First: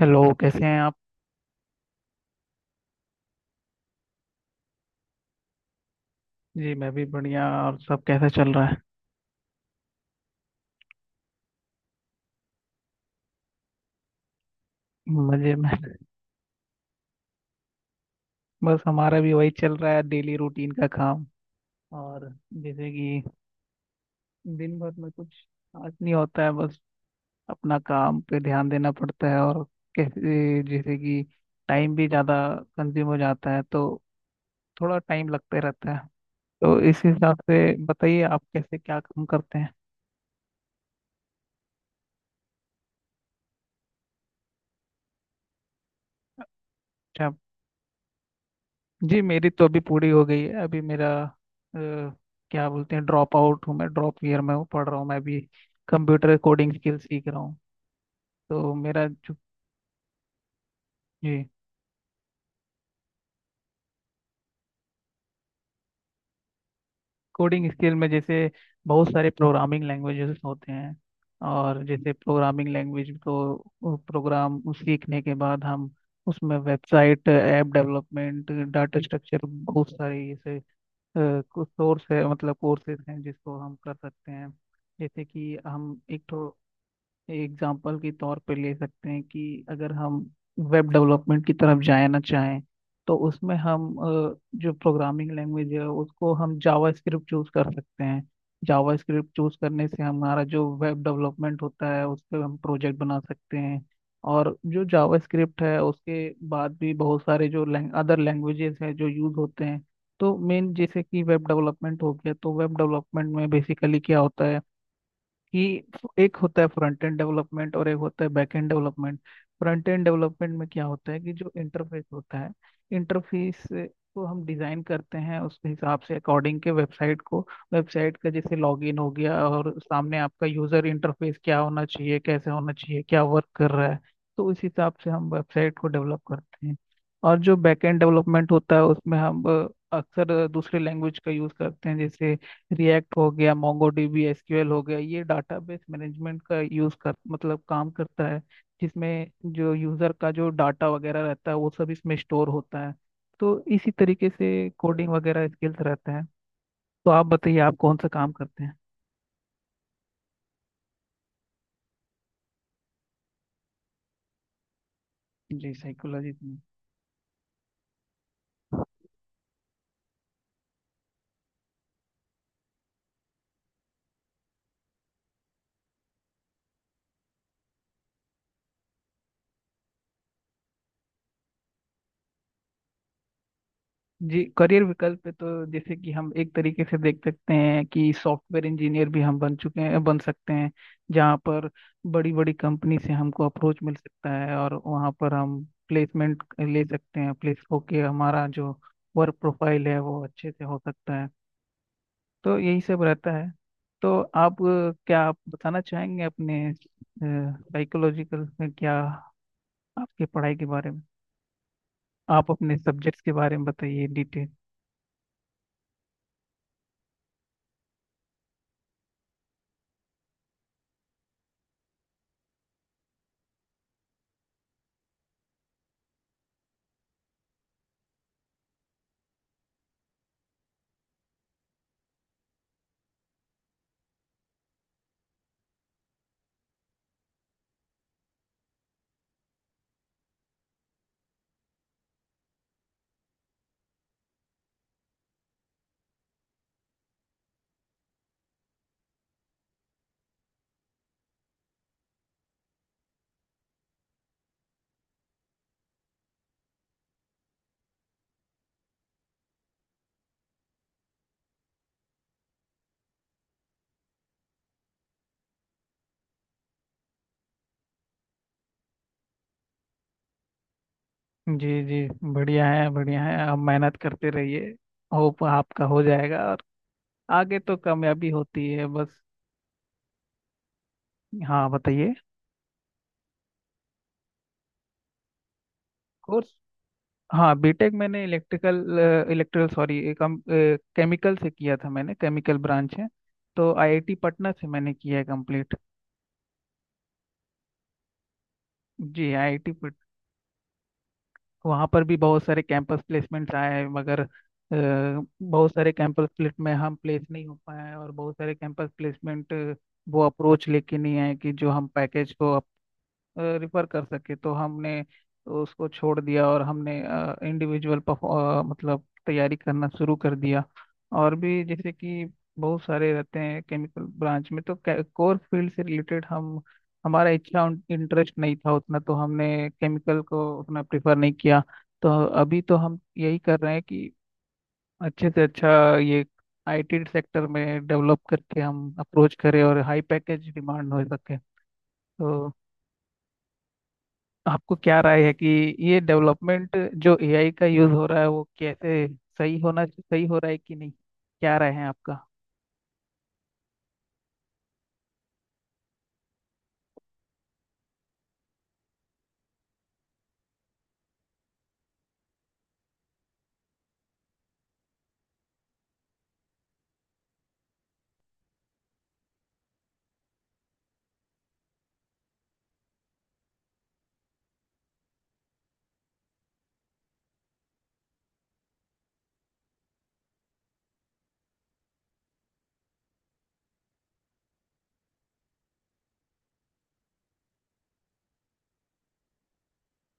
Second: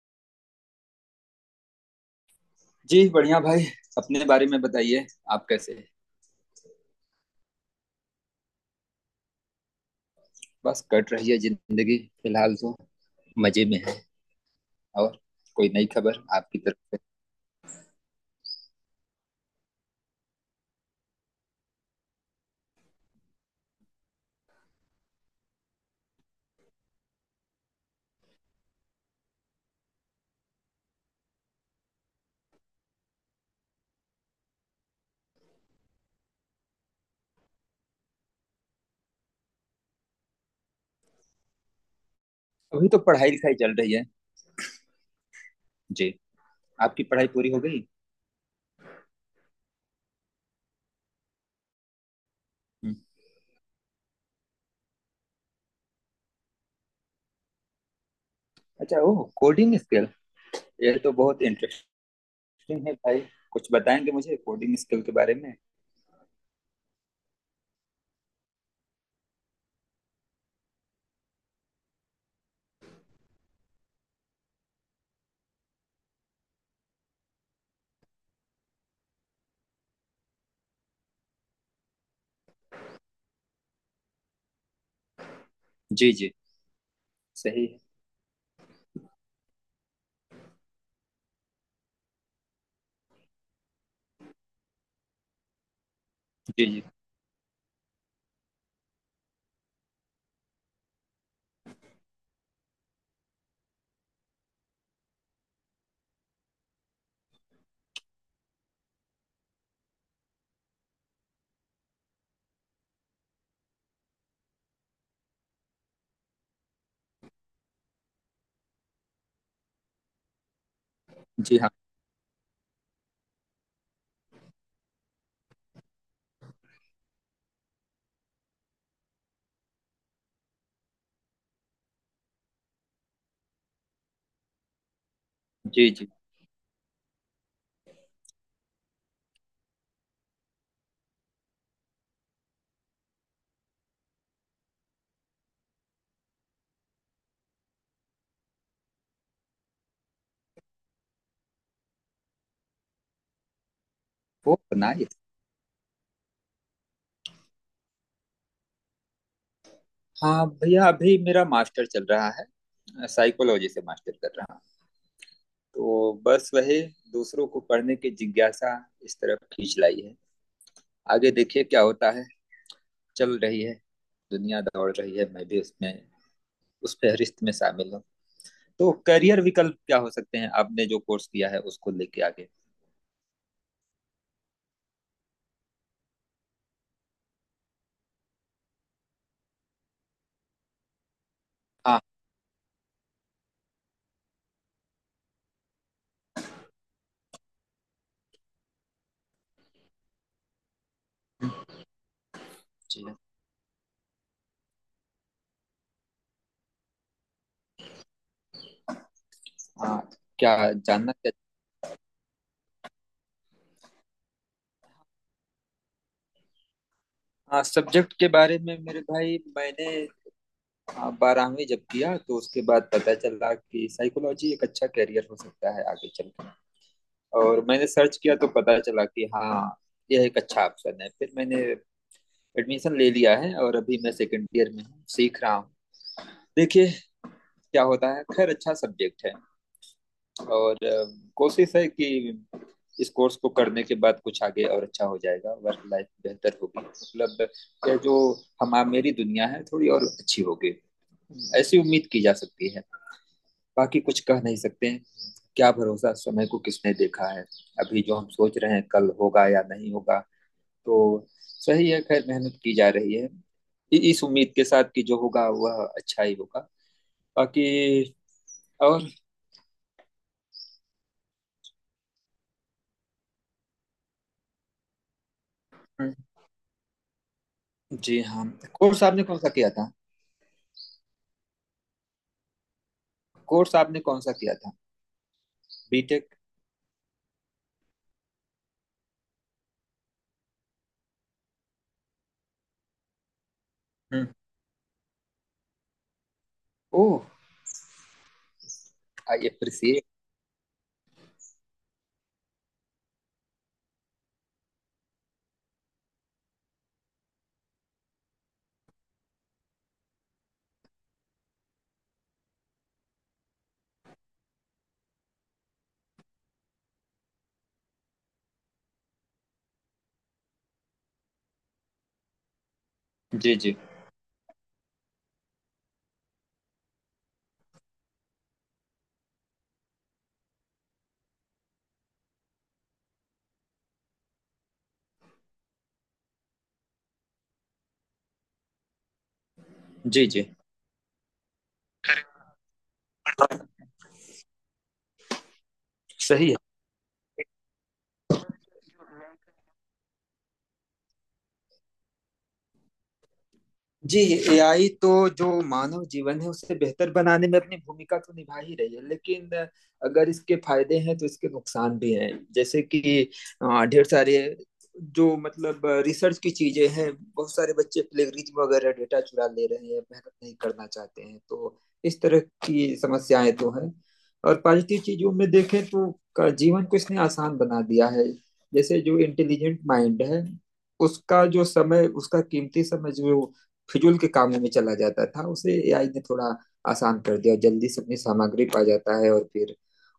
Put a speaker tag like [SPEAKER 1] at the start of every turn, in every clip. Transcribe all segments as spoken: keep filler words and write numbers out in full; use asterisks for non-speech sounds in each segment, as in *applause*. [SPEAKER 1] Hello, कैसे हैं आप?
[SPEAKER 2] जी बढ़िया भाई। अपने बारे में बताइए। आप कैसे हैं।
[SPEAKER 1] जी मैं भी बढ़िया। और सब कैसा चल रहा है?
[SPEAKER 2] बस कट रही है जिंदगी फिलहाल तो। मजे में है। और
[SPEAKER 1] मजे
[SPEAKER 2] कोई
[SPEAKER 1] में।
[SPEAKER 2] नई खबर आपकी तरफ से।
[SPEAKER 1] बस हमारा भी वही चल रहा है, डेली रूटीन का काम। और जैसे कि दिन भर में कुछ खास नहीं होता है, बस अपना काम पे ध्यान देना पड़ता है। और कैसे जैसे कि टाइम भी ज़्यादा कंज्यूम हो जाता है, तो थोड़ा टाइम लगते रहता है। तो इस हिसाब से बताइए, आप कैसे क्या काम करते हैं?
[SPEAKER 2] अभी तो पढ़ाई लिखाई चल रही है। जी, आपकी पढ़ाई
[SPEAKER 1] अच्छा,
[SPEAKER 2] पूरी हो गई।
[SPEAKER 1] जी मेरी तो अभी पूरी हो गई है। अभी मेरा अ, क्या
[SPEAKER 2] हम्म।
[SPEAKER 1] बोलते हैं, ड्रॉप आउट हूँ, मैं ड्रॉप ईयर में हूँ, पढ़ रहा हूँ मैं अभी। कंप्यूटर कोडिंग स्किल सीख रहा हूँ। तो
[SPEAKER 2] अच्छा,
[SPEAKER 1] मेरा
[SPEAKER 2] ओह
[SPEAKER 1] जो,
[SPEAKER 2] कोडिंग स्किल। ये तो बहुत
[SPEAKER 1] जी।
[SPEAKER 2] इंटरेस्टिंग है भाई। कुछ बताएंगे मुझे कोडिंग स्किल के बारे में।
[SPEAKER 1] कोडिंग स्किल में जैसे बहुत सारे प्रोग्रामिंग लैंग्वेजेस होते हैं। और जैसे प्रोग्रामिंग लैंग्वेज को प्रोग्राम सीखने के बाद हम उसमें website, app development, data structure, बहुत सारे ऐसे सोर्स है मतलब कोर्सेज हैं जिसको हम कर सकते हैं। जैसे कि हम
[SPEAKER 2] जी
[SPEAKER 1] एक
[SPEAKER 2] जी।
[SPEAKER 1] तो
[SPEAKER 2] सही है।
[SPEAKER 1] एग्जाम्पल के तौर पे ले सकते हैं कि अगर हम वेब डेवलपमेंट की तरफ जाए ना चाहें, तो उसमें हम अ, जो प्रोग्रामिंग लैंग्वेज है उसको हम
[SPEAKER 2] जी जी।
[SPEAKER 1] जावा स्क्रिप्ट चूज कर सकते हैं। जावा स्क्रिप्ट चूज करने से हमारा जो वेब डेवलपमेंट होता है उस पर हम प्रोजेक्ट बना सकते हैं। और जो जावा स्क्रिप्ट है उसके बाद भी बहुत सारे जो अदर लैंग्वेजेस हैं जो यूज होते हैं। तो मेन जैसे कि वेब डेवलपमेंट हो गया, तो वेब डेवलपमेंट में बेसिकली क्या होता है कि एक होता है फ्रंट एंड डेवलपमेंट और एक होता है back end development. Front end development में क्या होता है कि जो
[SPEAKER 2] जी हाँ।
[SPEAKER 1] इंटरफेस होता है, इंटरफेस को हम डिजाइन करते हैं उसके हिसाब से, अकॉर्डिंग के वेबसाइट को। वेबसाइट का जैसे लॉगिन हो गया और सामने आपका यूजर इंटरफेस क्या होना चाहिए, कैसे होना चाहिए, क्या वर्क कर रहा है, तो उस हिसाब से हम वेबसाइट को
[SPEAKER 2] जी जी।
[SPEAKER 1] डेवलप करते हैं। और जो बैक एंड डेवलपमेंट होता है उसमें हम अ, अक्सर दूसरे लैंग्वेज का यूज करते हैं। जैसे रिएक्ट हो गया, मोंगोडीबी, एसक्यूएल हो गया, ये डाटाबेस मैनेजमेंट का यूज कर मतलब काम करता है, जिसमें जो यूजर का जो डाटा वगैरह रहता है वो सब इसमें स्टोर होता है। तो इसी तरीके
[SPEAKER 2] वो
[SPEAKER 1] से कोडिंग
[SPEAKER 2] बनाइए।
[SPEAKER 1] वगैरह स्किल्स रहते हैं। तो आप बताइए, आप कौन सा काम करते हैं?
[SPEAKER 2] हाँ भैया, अभी मेरा मास्टर चल रहा है, साइकोलॉजी से मास्टर कर रहा हूँ।
[SPEAKER 1] जी
[SPEAKER 2] तो
[SPEAKER 1] साइकोलॉजी।
[SPEAKER 2] बस वही दूसरों को पढ़ने की जिज्ञासा इस तरफ खींच लाई है। आगे देखिए क्या होता है। चल रही है दुनिया, दौड़ रही है, मैं भी उसमें उस फहरिस्त में शामिल हूँ। तो करियर विकल्प क्या हो सकते हैं आपने जो कोर्स किया है उसको लेके आगे।
[SPEAKER 1] जी करियर विकल्प पे तो जैसे कि हम एक तरीके से देख सकते हैं कि सॉफ्टवेयर इंजीनियर भी हम बन चुके हैं, बन सकते हैं। जहाँ पर
[SPEAKER 2] हाँ।
[SPEAKER 1] बड़ी बड़ी कंपनी से हमको अप्रोच मिल सकता है और वहाँ पर हम प्लेसमेंट ले सकते हैं, प्लेस होके हमारा जो वर्क प्रोफाइल है वो अच्छे से हो सकता है। तो यही सब
[SPEAKER 2] जी
[SPEAKER 1] रहता है। तो आप अ, क्या आप बताना चाहेंगे अपने साइकोलॉजिकल में क्या,
[SPEAKER 2] हाँ।
[SPEAKER 1] आपके पढ़ाई
[SPEAKER 2] क्या
[SPEAKER 1] के बारे में?
[SPEAKER 2] जानना क्या।
[SPEAKER 1] आप अपने सब्जेक्ट्स के बारे में बताइए डिटेल।
[SPEAKER 2] हाँ, सब्जेक्ट के बारे में मेरे भाई, मैंने हाँ, बारहवीं जब किया तो उसके बाद पता चला कि साइकोलॉजी एक अच्छा करियर हो सकता है आगे चल। और मैंने सर्च किया तो पता चला कि हाँ, यह एक अच्छा ऑप्शन है। फिर मैंने एडमिशन ले लिया है और अभी मैं सेकेंड ईयर में हूँ, सीख रहा हूँ। देखिए क्या होता है। खैर, अच्छा सब्जेक्ट है। और अ, कोशिश है कि इस कोर्स को करने के बाद कुछ आगे और अच्छा हो जाएगा, वर्क लाइफ बेहतर होगी, मतलब यह जो हम मेरी दुनिया है थोड़ी और अच्छी होगी। ऐसी उम्मीद की जा सकती है। बाकी कुछ कह नहीं सकते हैं। क्या भरोसा, समय को किसने देखा है। अभी जो हम सोच रहे हैं कल होगा या नहीं होगा। तो सही है, खैर मेहनत की जा रही है इ- इस उम्मीद के साथ कि जो होगा वह अच्छा ही होगा। बाकी और
[SPEAKER 1] जी जी, बढ़िया है, बढ़िया है। आप मेहनत करते रहिए, होप आपका हो
[SPEAKER 2] हम्म।
[SPEAKER 1] जाएगा और आगे तो
[SPEAKER 2] जी
[SPEAKER 1] कामयाबी
[SPEAKER 2] हाँ।
[SPEAKER 1] होती है
[SPEAKER 2] कोर्स
[SPEAKER 1] बस।
[SPEAKER 2] आपने कौन सा किया था।
[SPEAKER 1] हाँ बताइए।
[SPEAKER 2] कोर्स आपने कौन सा किया था। बीटेक।
[SPEAKER 1] कोर्स, हाँ बीटेक मैंने इलेक्ट्रिकल, इलेक्ट्रिकल सॉरी कम केमिकल से किया था मैंने, केमिकल ब्रांच है। तो आईआईटी
[SPEAKER 2] हम्म।
[SPEAKER 1] पटना से मैंने किया है कंप्लीट।
[SPEAKER 2] ओह,
[SPEAKER 1] जी
[SPEAKER 2] आई
[SPEAKER 1] आईआईटी।
[SPEAKER 2] अप्रिशिएट।
[SPEAKER 1] वहाँ पर भी बहुत सारे कैंपस प्लेसमेंट्स आए हैं, मगर अ, बहुत सारे कैंपस प्लेसमेंट में हम प्लेस नहीं हो पाए हैं, और बहुत सारे कैंपस प्लेसमेंट वो अप्रोच लेके नहीं आए कि जो हम पैकेज को रिफर कर सके। तो हमने उसको छोड़ दिया और हमने इंडिविजुअल मतलब तैयारी करना शुरू कर दिया। और भी जैसे कि बहुत सारे रहते
[SPEAKER 2] जी
[SPEAKER 1] हैं
[SPEAKER 2] जी।
[SPEAKER 1] केमिकल ब्रांच में, तो कोर फील्ड से रिलेटेड हम, हमारा इच्छा इंटरेस्ट नहीं था उतना, तो हमने केमिकल को उतना प्रेफर नहीं किया। तो अभी तो हम यही कर रहे हैं कि अच्छे से अच्छा ये आईटी सेक्टर में डेवलप करके हम अप्रोच करें और हाई
[SPEAKER 2] जी जी।
[SPEAKER 1] पैकेज डिमांड हो सके। तो आपको क्या राय है कि ये
[SPEAKER 2] सही है।
[SPEAKER 1] डेवलपमेंट, जो एआई का यूज हो रहा है, वो कैसे सही होना, सही हो रहा है कि नहीं, क्या राय है आपका?
[SPEAKER 2] जी। एआई तो जो मानव जीवन है उसे बेहतर बनाने में अपनी भूमिका तो निभा ही रही है, लेकिन अगर इसके फायदे हैं तो इसके नुकसान भी हैं। जैसे कि अ, ढेर सारे जो मतलब रिसर्च की चीजें हैं, बहुत सारे बच्चे प्लेगरिज्म वगैरह डेटा चुरा ले रहे हैं, मेहनत नहीं करना चाहते हैं, तो इस तरह की समस्याएं तो हैं। और पॉजिटिव चीजों में देखें तो का जीवन को इसने आसान बना दिया है। जैसे जो इंटेलिजेंट माइंड है उसका जो समय, उसका कीमती समय जो फिजूल के कामों में चला जाता था उसे एआई ने थोड़ा आसान कर दिया, और जल्दी से अपनी सामग्री पा जाता है और फिर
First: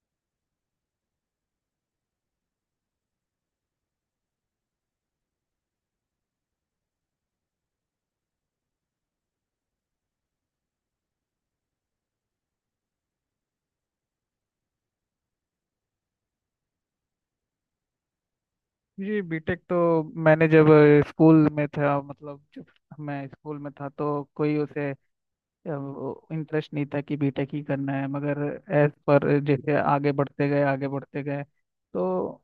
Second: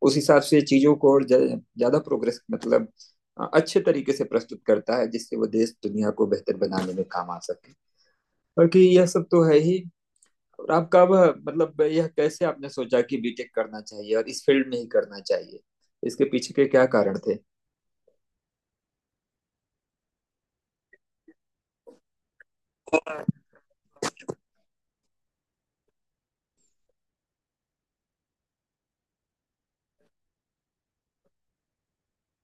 [SPEAKER 2] उस हिसाब से चीजों को और ज- ज्यादा प्रोग्रेस मतलब अ, अच्छे तरीके से प्रस्तुत करता है, जिससे वो देश दुनिया को बेहतर बनाने में काम आ सके। बाकी यह सब तो है ही। और आप कब, मतलब यह कैसे आपने सोचा कि बीटेक करना चाहिए और इस फील्ड में ही करना चाहिए, इसके पीछे के क्या कारण थे।
[SPEAKER 1] जी बीटेक तो मैंने जब अ, स्कूल में था, मतलब जब मैं स्कूल में था तो कोई उसे इंटरेस्ट नहीं था कि बीटेक ही करना है। मगर एज पर जैसे आगे बढ़ते गए, आगे बढ़ते गए, तो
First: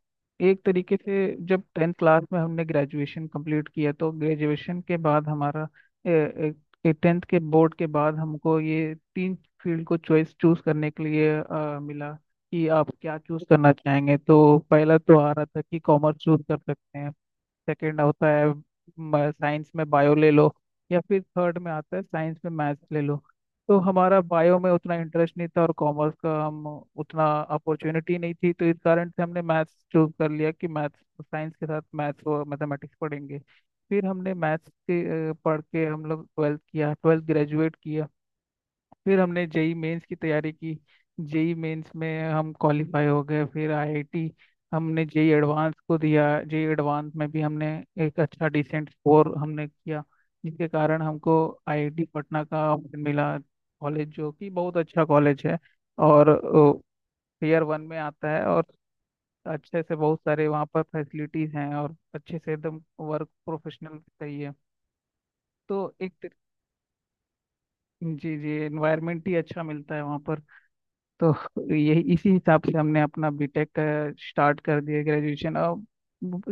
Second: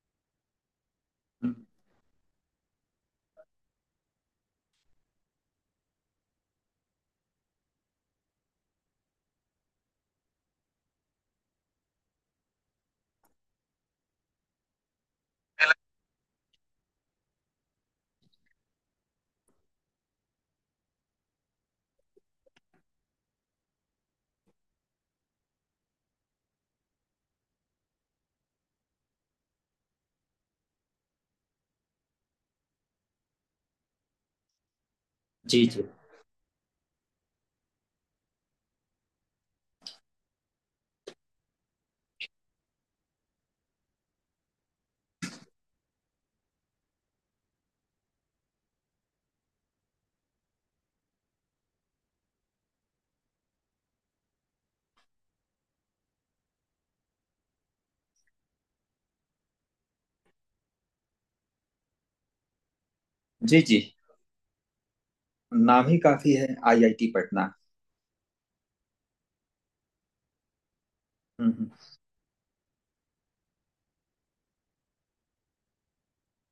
[SPEAKER 1] एक तरीके से जब टेंथ क्लास में हमने ग्रेजुएशन कंप्लीट किया तो ग्रेजुएशन के बाद हमारा, टेंथ के बोर्ड के बाद हमको ये तीन फील्ड को चॉइस चूज करने के लिए अ, मिला कि आप क्या चूज करना चाहेंगे। तो पहला तो आ रहा था कि कॉमर्स चूज कर सकते हैं, सेकंड होता है साइंस में बायो ले लो, या फिर थर्ड में आता है साइंस में मैथ्स ले लो। तो हमारा बायो में उतना इंटरेस्ट नहीं था और कॉमर्स का हम, उतना अपॉर्चुनिटी नहीं थी, तो इस कारण से हमने मैथ्स चूज कर लिया कि मैथ्स, साइंस के साथ मैथ्स और मैथमेटिक्स पढ़ेंगे। फिर हमने मैथ्स के अ, पढ़
[SPEAKER 2] जी जी।
[SPEAKER 1] के हम लोग ट्वेल्थ किया, ट्वेल्थ ग्रेजुएट किया। फिर हमने जेई मेंस की तैयारी की, जेई मेंस में हम क्वालिफाई हो गए। फिर आईआईटी, हमने जेई एडवांस को दिया, जेई एडवांस में भी हमने एक अच्छा डिसेंट स्कोर हमने किया। जिसके कारण हमको आईआईटी पटना का ऑप्शन मिला, कॉलेज जो कि बहुत अच्छा कॉलेज है और ईयर वन में आता है। और अच्छे से बहुत सारे वहाँ पर फैसिलिटीज हैं और अच्छे से एकदम वर्क
[SPEAKER 2] जी जी।
[SPEAKER 1] प्रोफेशनल सही है।
[SPEAKER 2] नाम
[SPEAKER 1] तो
[SPEAKER 2] ही
[SPEAKER 1] एक तर-,
[SPEAKER 2] काफी है आईआईटी पटना।
[SPEAKER 1] जी जी, एनवायरनमेंट ही अच्छा मिलता है वहाँ पर। तो
[SPEAKER 2] हम्म हम्म।
[SPEAKER 1] यही, इसी हिसाब से हमने अपना बीटेक का स्टार्ट कर दिया ग्रेजुएशन। अब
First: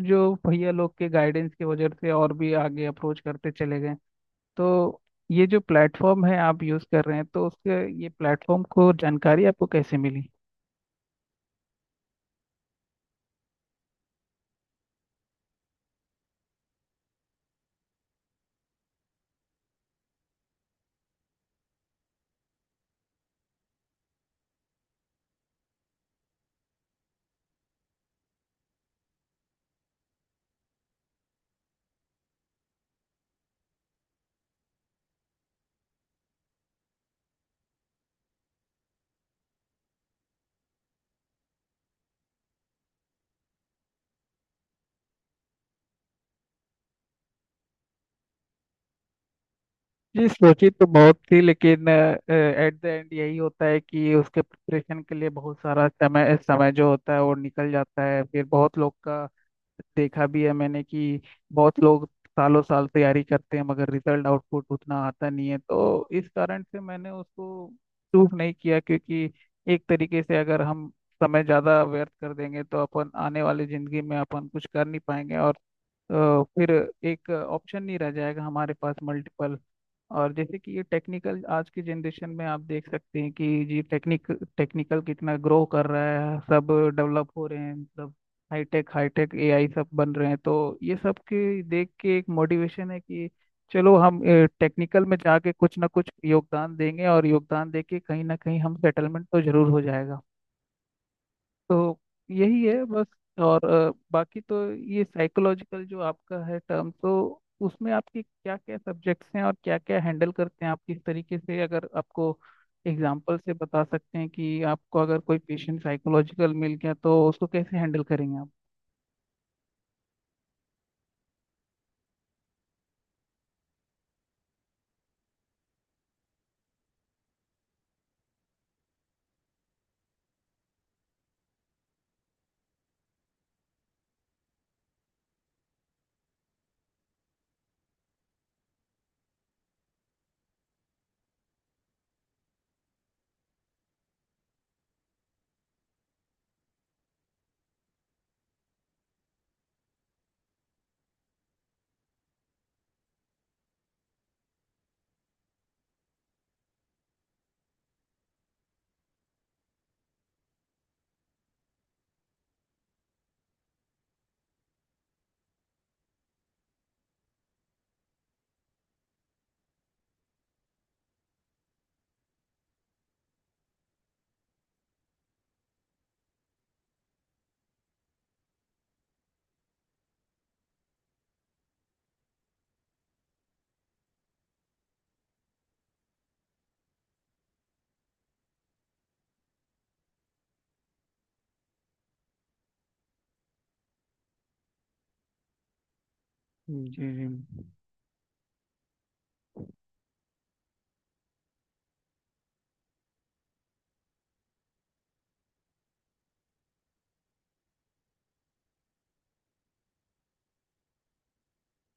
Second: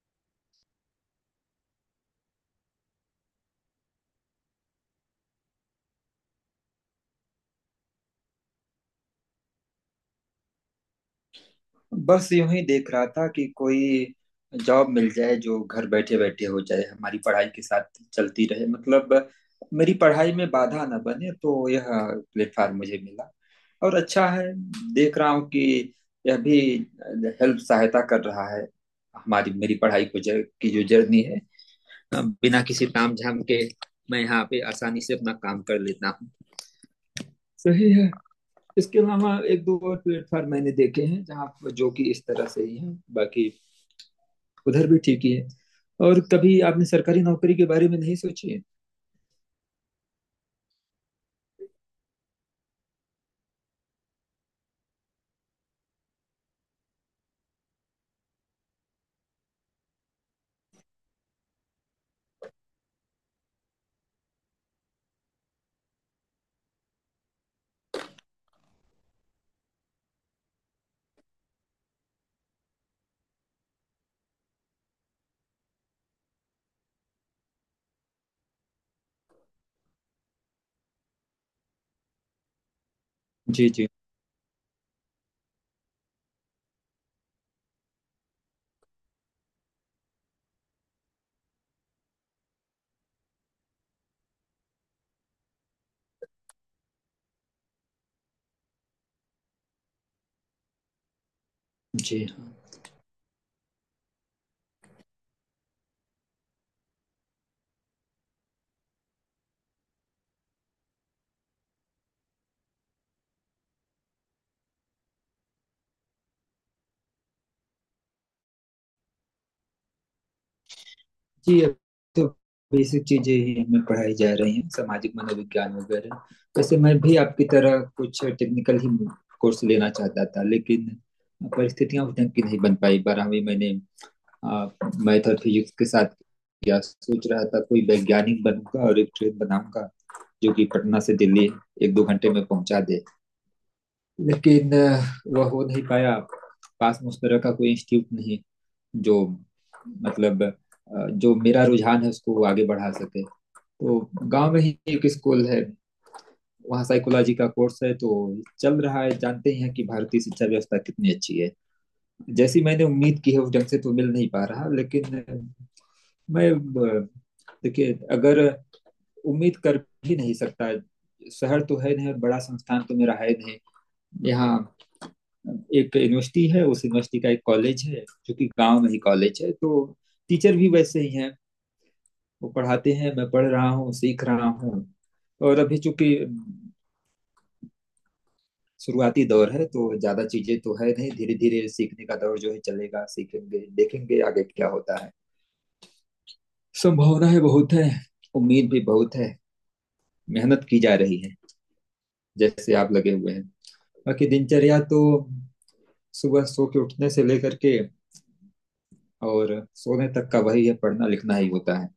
[SPEAKER 1] जो भैया लोग के गाइडेंस की वजह से और भी आगे अप्रोच करते चले गए। तो ये जो प्लेटफॉर्म है आप यूज़ कर रहे हैं, तो उसके ये प्लेटफॉर्म को जानकारी आपको कैसे मिली?
[SPEAKER 2] बस यूं ही देख रहा था कि कोई जॉब मिल जाए जो घर बैठे बैठे हो जाए, हमारी पढ़ाई के साथ चलती रहे, मतलब मेरी पढ़ाई में बाधा ना बने। तो यह प्लेटफॉर्म मुझे मिला और अच्छा है, देख रहा हूँ कि यह भी हेल्प, सहायता कर रहा है हमारी मेरी पढ़ाई को, जर, की जो जर्नी है, अ, बिना किसी तामझाम के मैं यहाँ पे आसानी से अपना काम कर लेता हूँ। सही है। इसके अलावा एक दो और प्लेटफॉर्म मैंने देखे हैं जहाँ, जो कि इस तरह से ही हैं, बाकी उधर भी ठीक ही है। और कभी आपने सरकारी नौकरी के बारे में नहीं सोची है।
[SPEAKER 1] जी सोची तो बहुत थी, लेकिन एट द एंड यही होता है कि उसके प्रिपरेशन के लिए बहुत सारा समय, समय जो होता है वो निकल जाता है। फिर बहुत लोग का देखा भी है मैंने कि बहुत लोग सालों साल तैयारी करते हैं मगर रिजल्ट आउटपुट उतना आता नहीं है। तो इस कारण से मैंने उसको चूज नहीं किया, क्योंकि एक तरीके से अगर हम समय ज़्यादा व्यर्थ कर देंगे तो अपन आने वाली ज़िंदगी में अपन कुछ कर नहीं पाएंगे और अ, फिर एक ऑप्शन नहीं रह जाएगा हमारे पास, मल्टीपल। और जैसे कि ये टेक्निकल आज की जनरेशन में आप देख सकते हैं कि
[SPEAKER 2] जी
[SPEAKER 1] जी
[SPEAKER 2] जी।
[SPEAKER 1] टेक्निक, टेक्निकल कितना ग्रो कर रहा है, सब डेवलप हो रहे हैं, मतलब हाईटेक, हाईटेक एआई सब बन रहे हैं। तो ये सब के देख के एक मोटिवेशन है कि चलो हम टेक्निकल में जाके कुछ ना कुछ योगदान देंगे और योगदान देके कहीं ना कहीं हम सेटलमेंट तो जरूर हो जाएगा। तो
[SPEAKER 2] जी
[SPEAKER 1] यही
[SPEAKER 2] हाँ
[SPEAKER 1] है बस। और अ, बाकी तो ये साइकोलॉजिकल जो आपका है टर्म, तो उसमें आपके क्या क्या सब्जेक्ट्स हैं और क्या क्या हैंडल करते हैं आप, किस तरीके से, अगर आपको एग्जाम्पल से बता सकते हैं कि आपको अगर कोई पेशेंट साइकोलॉजिकल मिल गया तो उसको कैसे हैंडल करेंगे आप?
[SPEAKER 2] जी अब तो बेसिक चीजें ही हमें पढ़ाई जा रही हैं, सामाजिक मनोविज्ञान वगैरह। वैसे मैं भी आपकी तरह कुछ टेक्निकल ही कोर्स लेना चाहता था, लेकिन परिस्थितियां उस ढंग की नहीं बन पाई। बारहवीं मैंने मैथ और फिजिक्स के साथ किया, सोच रहा था कोई वैज्ञानिक बनूंगा और एक ट्रेन बनाऊंगा जो कि पटना से दिल्ली एक दो घंटे में पहुंचा दे, लेकिन अ, वह हो नहीं पाया। पास में उस तरह का कोई इंस्टीट्यूट नहीं जो मतलब अ, जो मेरा रुझान है उसको वो आगे बढ़ा सके। तो गांव में ही एक स्कूल है, वहाँ साइकोलॉजी का कोर्स है, तो चल रहा है। जानते ही हैं कि भारतीय शिक्षा व्यवस्था कितनी अच्छी है। जैसी मैंने उम्मीद की है उस ढंग से तो मिल नहीं पा रहा, लेकिन अ, मैं अ, देखिए अगर उम्मीद कर भी नहीं सकता, शहर तो है नहीं और बड़ा संस्थान तो मेरा है नहीं। यहाँ एक यूनिवर्सिटी है, उस यूनिवर्सिटी का एक कॉलेज है जो कि गांव में ही कॉलेज है, तो टीचर भी वैसे ही हैं। वो पढ़ाते हैं, मैं पढ़ रहा हूँ, सीख रहा हूँ। और अभी चूंकि शुरुआती दौर है तो ज्यादा चीजें तो है नहीं, धीरे धीरे सीखने का दौर जो है चलेगा, सीखेंगे, देखेंगे आगे क्या होता है।
[SPEAKER 1] जी
[SPEAKER 2] संभावनाएं
[SPEAKER 1] जी।
[SPEAKER 2] बहुत है, उम्मीद भी बहुत है, मेहनत की जा रही है जैसे आप लगे हुए हैं। बाकी दिनचर्या तो सुबह सो के उठने से लेकर के और सोने तक का वही है, पढ़ना लिखना ही होता है।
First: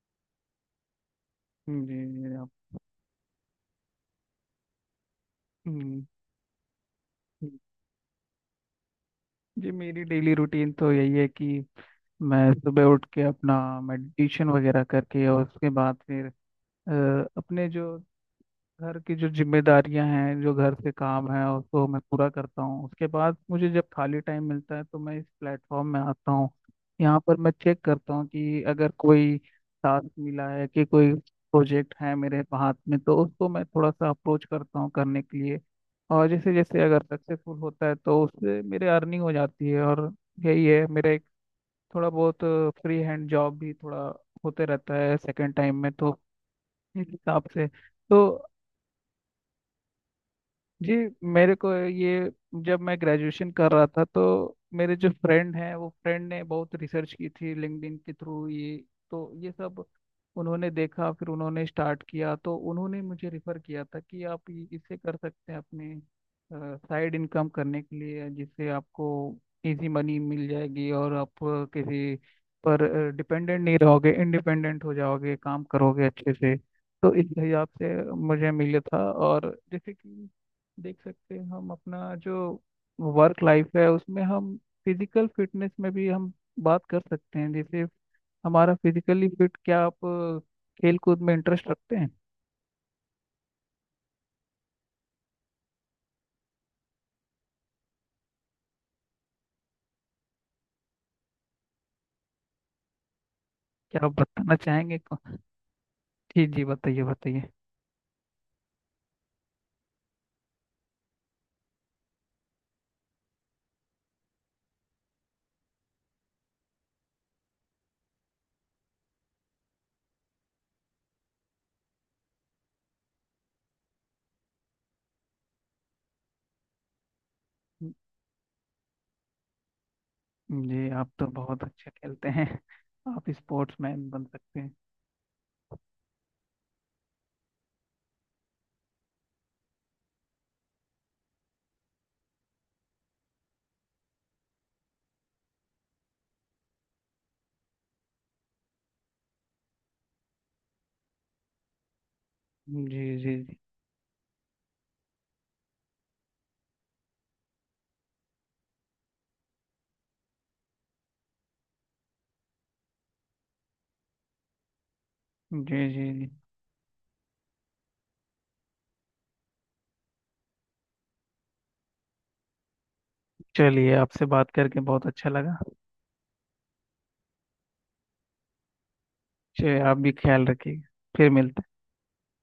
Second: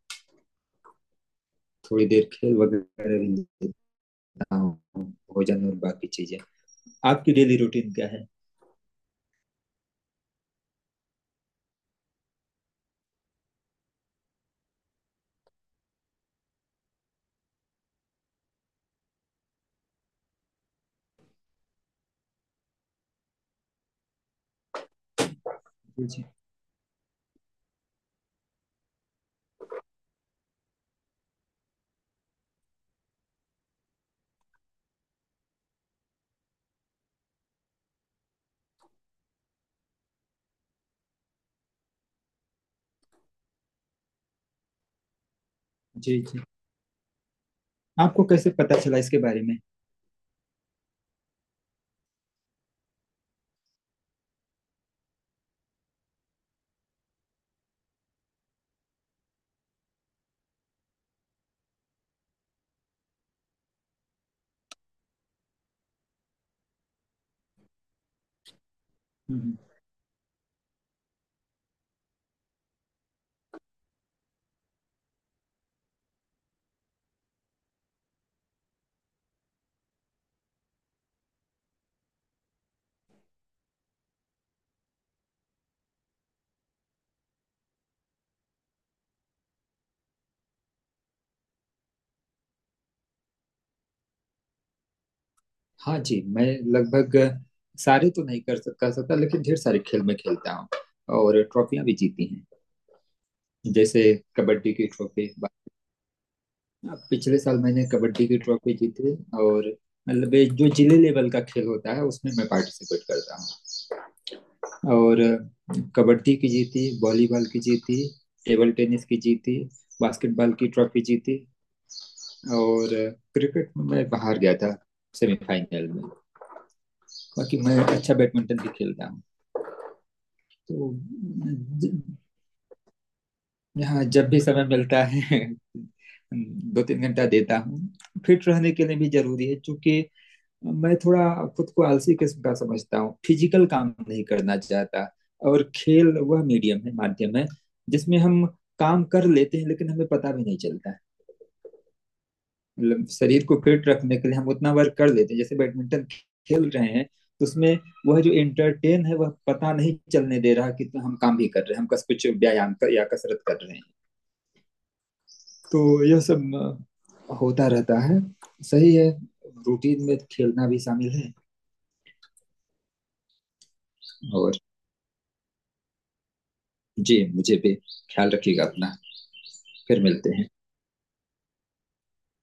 [SPEAKER 1] जी
[SPEAKER 2] थोड़ी देर
[SPEAKER 1] जी। आप।
[SPEAKER 2] खेल वगैरह भी लेता हूँ, भोजन और
[SPEAKER 1] हम्म।
[SPEAKER 2] बाकी चीजें। आपकी
[SPEAKER 1] हम्म।
[SPEAKER 2] डेली रूटीन क्या है।
[SPEAKER 1] जी मेरी डेली रूटीन तो यही है कि मैं सुबह उठ के अपना मेडिटेशन वगैरह करके और उसके बाद फिर अ, अपने जो घर की जो जिम्मेदारियां हैं, जो घर के काम हैं, उसको मैं पूरा करता हूँ। उसके बाद मुझे जब खाली टाइम मिलता है तो मैं इस प्लेटफॉर्म में
[SPEAKER 2] जी जी।
[SPEAKER 1] आता हूँ। यहाँ पर मैं चेक करता हूँ कि अगर कोई टास्क मिला है कि कोई प्रोजेक्ट है मेरे हाथ में, तो उसको मैं थोड़ा सा अप्रोच करता हूँ करने के लिए। और जैसे जैसे अगर सक्सेसफुल होता है तो उससे मेरे अर्निंग हो जाती है। और यही है मेरा एक थोड़ा बहुत फ्री हैंड जॉब भी थोड़ा होते रहता है सेकंड टाइम में। तो
[SPEAKER 2] जी जी।
[SPEAKER 1] इस हिसाब से।
[SPEAKER 2] आपको
[SPEAKER 1] तो
[SPEAKER 2] कैसे पता चला इसके बारे में।
[SPEAKER 1] जी मेरे को ये, जब मैं ग्रेजुएशन कर रहा था तो मेरे जो फ्रेंड हैं वो फ्रेंड ने बहुत रिसर्च की थी लिंक्डइन के थ्रू ये। तो ये सब उन्होंने देखा, फिर उन्होंने स्टार्ट किया, तो उन्होंने मुझे रिफ़र किया था कि आप ये- इससे कर सकते हैं अपने साइड इनकम करने के लिए, जिससे आपको
[SPEAKER 2] हम्म।
[SPEAKER 1] इजी मनी मिल जाएगी और आप अ, किसी पर डिपेंडेंट नहीं रहोगे, इंडिपेंडेंट हो जाओगे, काम करोगे अच्छे से। तो इस हिसाब से मुझे मिला था। और जैसे कि देख सकते हैं, हम अपना जो वर्क लाइफ है उसमें हम फिजिकल फिटनेस में भी हम बात कर सकते हैं। जैसे हमारा फिजिकली फिट, क्या आप अ, खेल कूद में इंटरेस्ट रखते हैं?
[SPEAKER 2] हाँ जी, मैं लगभग सारे तो नहीं कर सक, कर सकता लेकिन ढेर सारे खेल में खेलता हूँ, और ट्रॉफियां भी जीती हैं। जैसे
[SPEAKER 1] क्या आप बताना
[SPEAKER 2] कबड्डी की
[SPEAKER 1] चाहेंगे को-,
[SPEAKER 2] ट्रॉफी,
[SPEAKER 1] जी जी बताइए
[SPEAKER 2] पिछले
[SPEAKER 1] बताइए।
[SPEAKER 2] साल मैंने कबड्डी की ट्रॉफी जीती। और मतलब ये जो जिले लेवल का खेल होता है उसमें मैं पार्टिसिपेट करता हूँ। और कबड्डी की जीती, वॉलीबॉल की जीती, टेबल टेनिस की जीती, बास्केटबॉल की ट्रॉफी जीती, और क्रिकेट में मैं बाहर गया था सेमीफाइनल में। बाकी मैं अच्छा बैडमिंटन भी खेलता हूँ। तो
[SPEAKER 1] जी आप तो बहुत अच्छा
[SPEAKER 2] ज-
[SPEAKER 1] खेलते हैं, आप
[SPEAKER 2] यहाँ
[SPEAKER 1] स्पोर्ट्समैन बन
[SPEAKER 2] जब भी
[SPEAKER 1] सकते
[SPEAKER 2] समय
[SPEAKER 1] हैं।
[SPEAKER 2] मिलता है *laughs* दो तीन घंटा देता हूँ। फिट रहने के लिए भी जरूरी है क्योंकि मैं थोड़ा खुद को आलसी किस्म का समझता हूँ, फिजिकल काम नहीं करना चाहता। और खेल वह मीडियम है, माध्यम है जिसमें हम काम कर लेते हैं लेकिन हमें पता भी नहीं चलता है,
[SPEAKER 1] जी
[SPEAKER 2] मतलब
[SPEAKER 1] जी
[SPEAKER 2] शरीर को
[SPEAKER 1] जी।
[SPEAKER 2] फिट रखने के लिए हम उतना वर्क कर लेते हैं। जैसे बैडमिंटन खेल रहे हैं तो उसमें वह जो एंटरटेन है वह पता नहीं चलने दे रहा कि तो हम काम भी कर रहे हैं, हम कस कुछ व्यायाम कर या कसरत कर रहे हैं।
[SPEAKER 1] जी
[SPEAKER 2] तो
[SPEAKER 1] जी
[SPEAKER 2] यह
[SPEAKER 1] जी।
[SPEAKER 2] सब अ, होता रहता है। सही है, रूटीन में खेलना भी शामिल है।
[SPEAKER 1] चलिए आपसे बात
[SPEAKER 2] और
[SPEAKER 1] करके बहुत अच्छा लगा।
[SPEAKER 2] जी मुझे भी, ख्याल रखिएगा अपना।
[SPEAKER 1] चलिए आप
[SPEAKER 2] फिर
[SPEAKER 1] भी
[SPEAKER 2] मिलते
[SPEAKER 1] ख्याल
[SPEAKER 2] हैं।
[SPEAKER 1] रखिए। फिर मिलते